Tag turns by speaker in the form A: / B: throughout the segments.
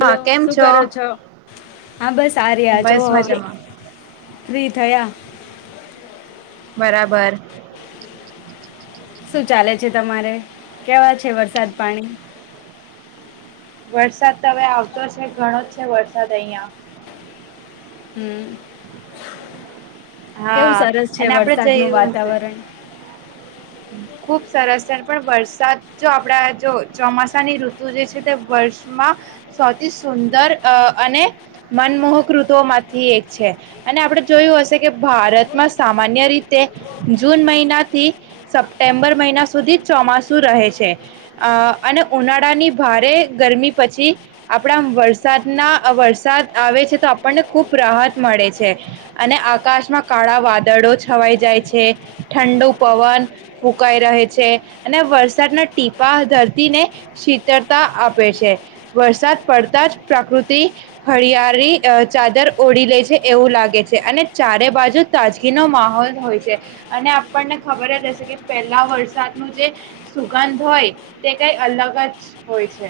A: Hello!
B: હા કેમ
A: શું કરો છો? હા બસ આ રહ્યા છો
B: બસ
A: જો હવે
B: મજામાં
A: રીથયા
B: બરાબર.
A: શું ચાલે છે તમારે? કેવા છે વરસાદ પાણી?
B: વરસાદ તો હવે આવતો છે ઘણો જ છે વરસાદ અહિયાં.
A: હમ કેવું
B: હા
A: સરસ છે
B: અને આપડે
A: વરસાદનું
B: જયું હશે
A: વાતાવરણ?
B: ખૂબ સરસ છે પણ વરસાદ જો આપણા જો ચોમાસાની ઋતુ જે છે, તે વર્ષમાં સૌથી સુંદર અને મનમોહક ઋતુઓમાંથી એક છે. અને આપણે જોયું હશે કે, ભારતમાં સામાન્ય રીતે જૂન મહિનાથી સપ્ટેમ્બર મહિના સુધી ચોમાસું રહે છે. અ અને ઉનાળાની ભારે ગરમી પછી આપણા વરસાદના વરસાદ આવે છે તો આપણને ખૂબ રાહત મળે છે. અને આકાશમાં કાળા વાદળો છવાઈ જાય છે, ઠંડો પવન ફૂંકાઈ રહે છે, અને વરસાદના ટીપા ધરતીને શીતળતા આપે છે. વરસાદ પડતાં જ પ્રકૃતિ હરિયાળી ચાદર ઓઢી લે છે, એવું લાગે છે. અને ચારે બાજુ તાજગીનો માહોલ હોય છે. અને આપણને ખબર જ હશે કે, પેલા વરસાદ ન જે સુગંધ હોય, તે કઈ અલગ જ હોય છે.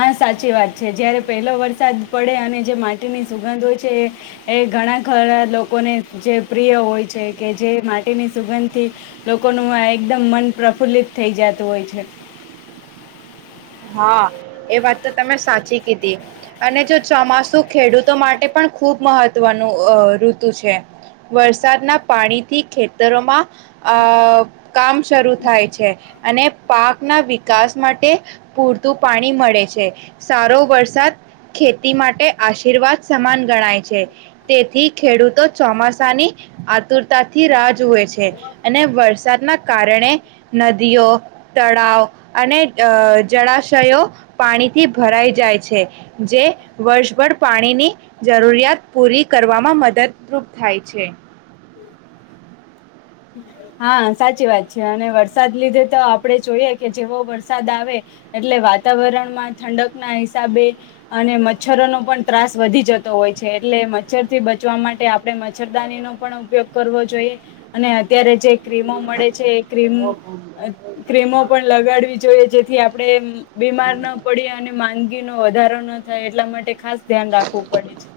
A: હા, સાચી વાત છે. જ્યારે પહેલો વરસાદ પડે અને જે માટીની સુગંધ હોય છે એ એ ઘણા ખરા લોકોને જે પ્રિય હોય છે કે, જે માટીની સુગંધથી લોકોનું એકદમ મન પ્રફુલ્લિત થઈ જતું હોય છે.
B: હા, એ વાત તો તમે સાચી કીધી. અને જો ચોમાસું ખેડૂતો માટે પણ ખૂબ મહત્વનું ઋતુ છે. વરસાદના પાણીથી ખેતરોમાં આ કામ શરૂુ થાય છે. અને પાકના વિકાસ માટે પૂરતું પાણી મળે છે. સારો વરસાદ ખેતી માટે આશીર્વાદ સમાન ગણાય છે. તેથી, ખેડૂતો ચોમાસાની આતુરતાથી રાહ જોએ છે. અને વરસાદના કારણે નદીઓ તળાવ અને જળાશયો પાણીથી ભરાઈ જાય છે. જે વર્ષભર પાણીની જરૂરિયાત પૂરી કરવામાં મદદરૂપ થાય છે.
A: હા! સાચી વાત છે. અને વરસાદ લીધે તો આપણે જોઈએ કે, જેવો વરસાદ આવે એટલે, વાતાવરણમાં ઠંડક ના હિસાબે અને મચ્છરોનો પણ ત્રાસ વધી જતો હોય છે. એટલે મચ્છર થી બચવા માટે આપણે મચ્છરદાની નો પણ ઉપયોગ કરવો જોઈએ. અને અત્યારે જે ક્રીમો મળે છે ક્રીમ. ક્રીમો પણ લગાડવી જોઈએ. જે થી આપડણે બીમાર ના પડી અને નો વધારો ન થાય એટલા માટે ખાસ ધ્યાન રાખવું પડે છે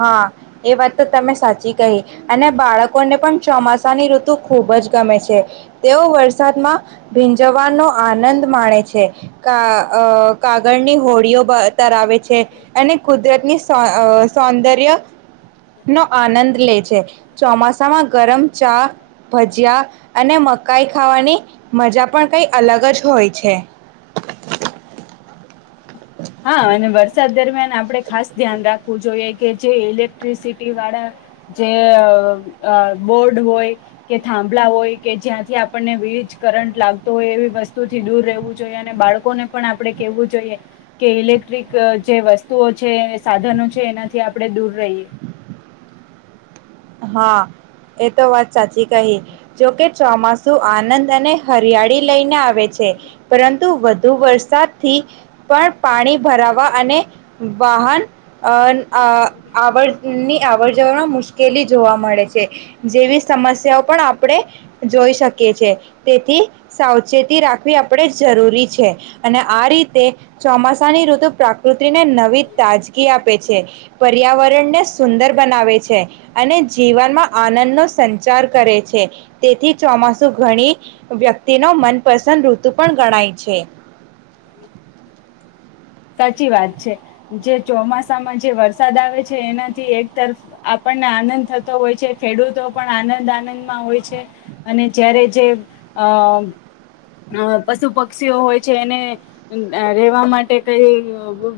B: હા એ વાત તો તમે સાચી કહી અને બાળકોને પણ ચોમાસાની ઋતુ ખુબ જ ગમે છે તેઓ વરસાદમાં ભી જવાનો આનંદ માણે છે કા કાગળની હોડીઓ બાદ આવે છે અને કુદરત ની સો સૌંદર્ય નો આનંદ લે છે ચોમાસામાં ગરમ ચા ભજીયા અને મકાઈ ખાવાની મજા પણ કઈ અલગ જ હોય છે
A: હા અને વરસાદ દરમિયાન આપણે ખાસ ધ્યાન રાખવું જોઈએ કે જે ઇલેક્ટ્રિસિટી વાળા, જે બોર્ડ હોય, કે થાંભલા હોય કે જ્યાંથી આપણને વીજ કરંટ લાગતો હોય એવી વસ્તુથી દૂર રહેવું જોઈએ અને બાળકોને પણ આપણે કેવું જોઈએ. કે ઇલેક્ટ્રિક જે વસ્તુઓ છે સાધનો છે એનાથી આપણે દૂર રહીએ.
B: હા એ તો વાત સાચી કહી, જોકે ચોમાસું આનંદ અને હરિયાળી લઈને આવે છે, પરંતુ વધુ વરસાદ થી પણ પાણી ભરાવા અને, વાહન અ આ આવની આવડ જવ મુશ્કેલી જોવા મળે છે, જેવી સમસ્યાઓ પણ આપણે જોઈ શકીએ છે તેથી સાવચેતી રાખવી આપણે જરૂરી છે, અને આ રીતે ચોમાસાની ઋતુ પ્રાકૃત પત્રીને નવી તાજગી આપે છે. પર્યાવરણ ને સુંદર બનાવે છે અને જીવનમાં આનંદનો સંચાર કરે છે, તેથી ચોમાસુ ઘણી, વ્યક્તિનો મનપસંદ ઋતુ પણ ગણાય છે.
A: સાચી વાત છે, જે ચોમાસામાં જે વરસાદ આવે છે એનાથી એક તરફ આપણને આનંદ થતો હોય છે ખેડૂતો પણ આનંદ આનંદમાં હોય છે, અને જારે જે આ પશુ પક્ષીઓ હોય છે એને, રહેેવા માટે કઈ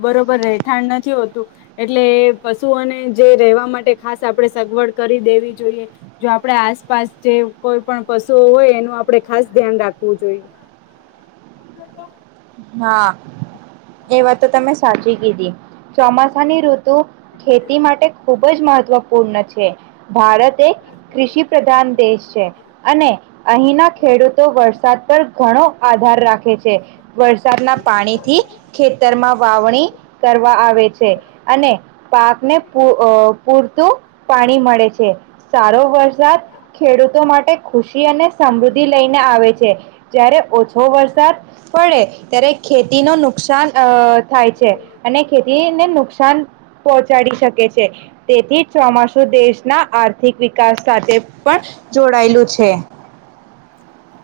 A: બરોબર રહેઠાણ નથી હોતું, એટલે એ પશુઓને જે રહેેવા માટે ખાસ આપણે સગવડ કરી દેવી જોઈએ, જો આપણે આસપાસ જે કોઈ પણ પશુઓ હોય એનું આપણે ખાસ ધ્યાન રાખવું. પૂ જોઈ.
B: હા, એ વા તો તમે સાચી કીધી ચોમાસાની ઋતુ, ખેતી માટે ખૂબ જ મહત્વપૂર્ણ છે, ભારત એ કૃષિ પ્રધાન દેશ છે, અને અહીંના ખેડૂતો વરસાદ ઘણો આધાર રાખે છે. વરસાદના પાણી થી, ખેતરમાં વાવણી કરવા આવે છે, અને પાકને પૂરતું પાણી મળે છે. સારો વરસાદ, ખેડૂતો માટે ખુશી અને સમૃદ્ધિ લઈને આવે છે, જ્યારે ઓછો વરસાદ પડે, ત્યારે ખેતી ન નુકસાન અ થાય છે, અને ખેતીને નુકસાન પહોંચાડી શકે છે, તેથી ચોમાસુ દેશના આર્થિક કાસ સાથે પણ, જોડાયેલું છે. છે.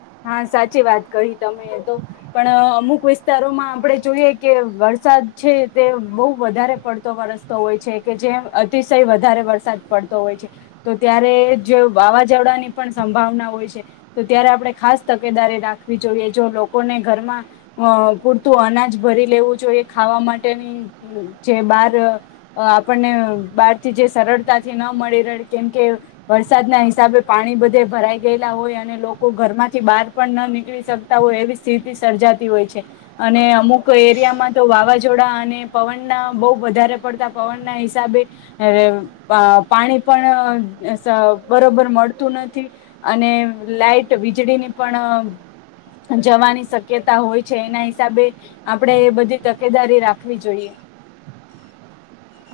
A: સાચી વાત કહી તમે તો, પણ અમુક વિસ્તારોમાં આપણે જોઈએ કે વરસાદ છે તે બહુ વધારે પડતો વરસતો હોય છે કે જેમ અતિશય વધારે વરસાદ પડતો હોય છે, તો ત્યારે જો વાવાઝોડાની પણ સંભાવના હોય છે, તો ત્યારે આપણે ખ તકેદારી રાખવી જોઈએ જો લોકોને ઘરમાં, પૂરતું અનાજ ભરી લેવું જોઈએ ખાવા માટેની, જે બાર આપણને બહારથી જે સરળતાથી ન મળી રહે કેમકે વરસાદના હિસાબે પાણી બધે ભરાઈ ગયેલા હોય અને લોકો ઘરમાં બાર પણ ન નીકળી શકતા હોય એવી સ્થિતિ સર્જાતી હોય છે, અને અમુક એરિયામાં તો વાવાઝોડા અને પવનના બહુ વધારે પડતા પવનના હિસાબે, પાણી પણ બરોબર મળતું નથી, અને લાઈટ વીજળીની પણ, જવાની શક્યતા હોય છે એના હિસાબે, આપણેે બધી તકેદારી રાખવી જોઈએ.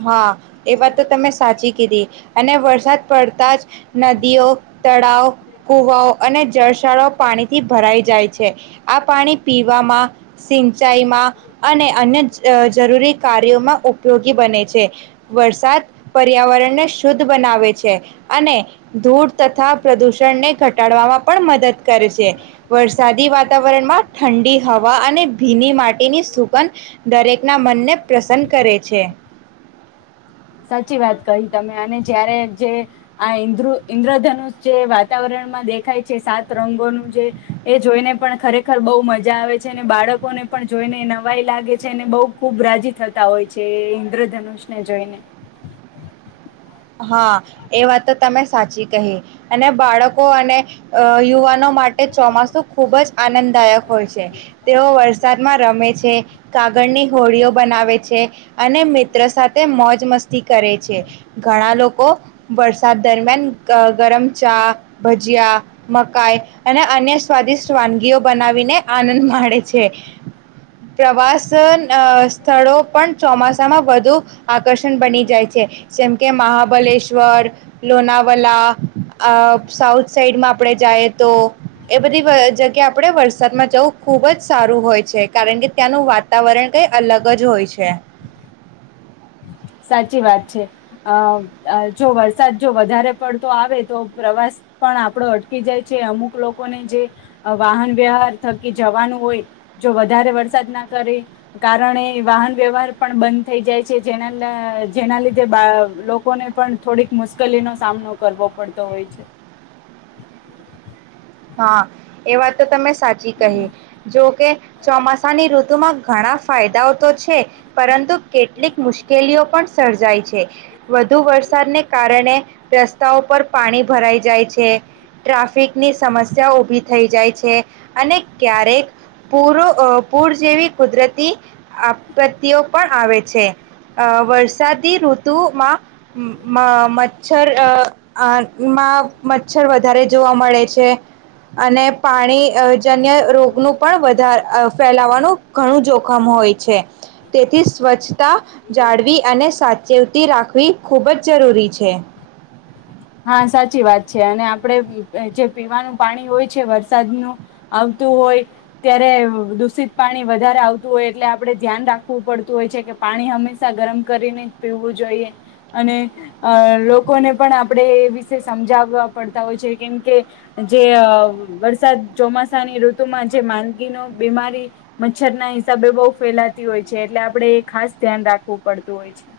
B: હા, એ વાત તો તમે સાચી કીધી. અને વરસાદ પડતા જ, નદીઓ, તળાવ કુવાઓ અને જળશાળઓ પાણીથી ભરાઈ જાય છે, આ પાણી પીવામાં સિંચાઈમાં અને અન્ય જરૂરી કાર્યોમાં ઉપયોગી બને છે. છે, વરસાદ પર્યાવરણને શુદ્ધ બનાવે છે અને ધૂળ તથા પ્રદૂષણને ઘટ ટાડવામાં પણ મદદ કરે છે, વરસાદી વાતાવરણમાં ઠંડી હવા અને ભીની માટીની સુગંધ દરેકના મનને પ્રસન્ન કરે છે.
A: સાચી વાત કહી તમે અને જયારે જે, આ ઈન્દ્રુ ઈન્દ્રધનુષ જે વાતાવરણમાં દેખાય છે સાત રંગોનું જે, એ જોઈને પણ ખરેખર બહુ મજા આવે છે અને બાળકોને પણ જોઈને નવાઈ લાગે છે અનેને બહુ ખૂબ રાજી થતા હોય છે એ ઈન્દ્રધનુષને જોઈને.
B: હા, એ વાત તો તમે સાચી કહી, અને બાળકો અને યુવાનો માટે ચોમાસું ખુબ જ આનંદદાયક હોય છે, તેઓ વરસાદમાં રમે છે. છે. કાગળની હોડીઓ બનાવે છે, અને મિત્ર સાથે મોજ મસ્તી કરે છે. ઘણા લોકો, વરસાદ દરમિયાન ગરમ ચા, ભજીયા, મકાઈ અને અન્ય સ્વાદિષ્ટ વાનગીઓ બનાવીને આનંદ માણેે છે, પ્રવાસ સ્થળો પણ ચોમાસામાં વધુ આકર્ષણ બની જાય છે. જેમ કે મહાબલેશ્વર, લોનાવલા, સાઉથ સાઈડમાં આપણે જઈએ તો એ બધી જગ્યા આપણે વરસાદમાં જવું ખુબ જ સારું હોય છે કારણ કે ત્યાંનું વાતાવરણ કઈ અલગ જ હોય છે.
A: સાચી વાત છે અ જો વરસાદ જો વધારે પડતો આવે તો પ્રવાસ પણ આપણો અટકી જાય છે અમુક લોકોને જે વાહન વ્યવહાર થકી જવાનું હોય જો વધારે વરસાદ ના કરે કારણે વાહન વ્યવહાર પણ બંધ થઈ જાય છે જેના. જેના લીધે બ લોકોને પણ થોડીક મુશ્કેલીનોો સામનો કરવો પડતો હોય છે.
B: હા એ વાત તો તમે. સાચી કહે જો કે ચોમાસાની ઋતુમાં. ઘણા ફાયદાઓ તો છે પરંતુ. કેટલીક મુશ્કેલીઓ પણ. સર્જાય છે વધુ વરસાદને કારણે રસ્તાઓ પર પાણી ભરાઈ જાય છે ટ્રાફિકની. સમસ્યા ઊભી થઈ જાય છે અને ક્યારેક પૂર પૂર જેવી કુદરતી આપત્તિઓ પણ આવે છે અ વરસાદી ઋતુમાં મચ્છરમાં મચ્છર વધારે જોવા મળે છે. અને. પાણીઅ જન્ય રોગનું પણ વધાર અ ફેલાવા. ઘણું જોખમ હોય છે. તેથી સ્વચ્છતા જાળવી અને સાચે. તે રાખવી ખૂબ જ જરૂરી છે.
A: હા સાચી વાત છે અને આપડે જે પીવાનું પાણી હોય છે વરસાદનું આવતું હોય ત્યારે દૂષિત પાણી વધારે આવતું હોય એટલે આપડણે ધ્યાન રાખવું પડતું હોય છે કે પાણી હંમેશા ગરમ કરીને જ પીવું જોઈએ અને અ લોકોને પણ. આપણે એ વિષ સમજાવવા પડતા હોય છે કેમ કે જે વરસાદ ચોમાસાની ઋતુમાં જે માંદગીનો બીમારી મચ્છર ના હિસાબે બહુ ફેલાતી હોય છે એટલે આપડણે એ ખાસ ધ્યાન રાખવું પડતું હોય છે.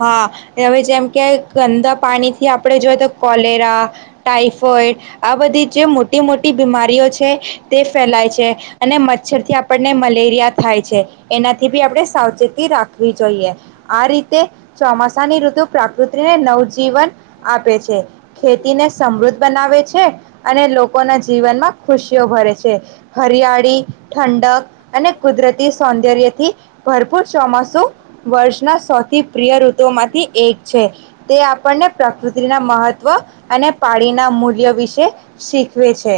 B: હા હવે જેમ કે ગંદા પાણીથી આપણે જોઈ તો કોલેરા ટાઈફોઈડ આ બધી જે મોટી મોટી બીમારીઓ છે તે ફેલાય છે અને મચ્છરથી આપણને મલેરિયા થાય છે એનાથી બી આપણે સાવચેતી રાખવી જોઈએ આ રીતે. ચોમાસાની ઋતુ પ્રાકૃતિને નવજીવન આપે છે. ખેતી ને સમૃદ્ધ બનાવે છે. અને લોકોના જીવનમાં ખુશીઓ ભરે છે હરિયાળી ઠંડક અને કુદરતી સૌંદર્યથી ભરપૂર ચોમાસું વર્ષના સ. પ્રિય ઋતુ માંથી એક છે. તે આપણને પ્રકૃતિના મહત્વ અને પાળીના મૂલ્ય વિશે શીખવે છે.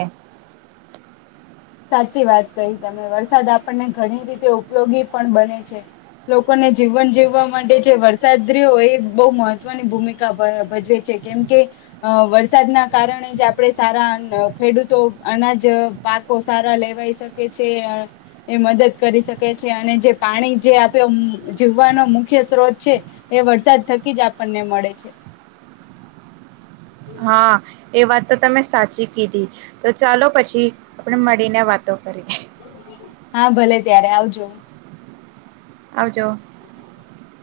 A: સાચી વાત કહી તમે વરસાદ આપણને ઘણી રીતે ઉપયોગી પણ બને છે લોકોને જીવન જીવવા માટે જે વરસાદ રહ્યો એ બહુ મહત્વની ભ ભૂમિકા ભજવે છે કેમકે વરસાદના કારણે જ આપણે સારા અન અ ખેડૂતો અનાજ પાક. ખુબ સારા લેવાઈ શકે છે એ મદદ કરી શકે છે અને જે પાણી જે આપે જીવવાનો મુખ્ય સ્ત્રોત છે એ વરસાદ થકી જ આપણને મળે છે.
B: હા એ વાત તો તમે સાચી કીધી તો ચાલો પછી આપણે મળીને વાતો કરીએ.
A: હા ભલે ત્યારે આવજો.
B: આવજો.
A: [inaudible]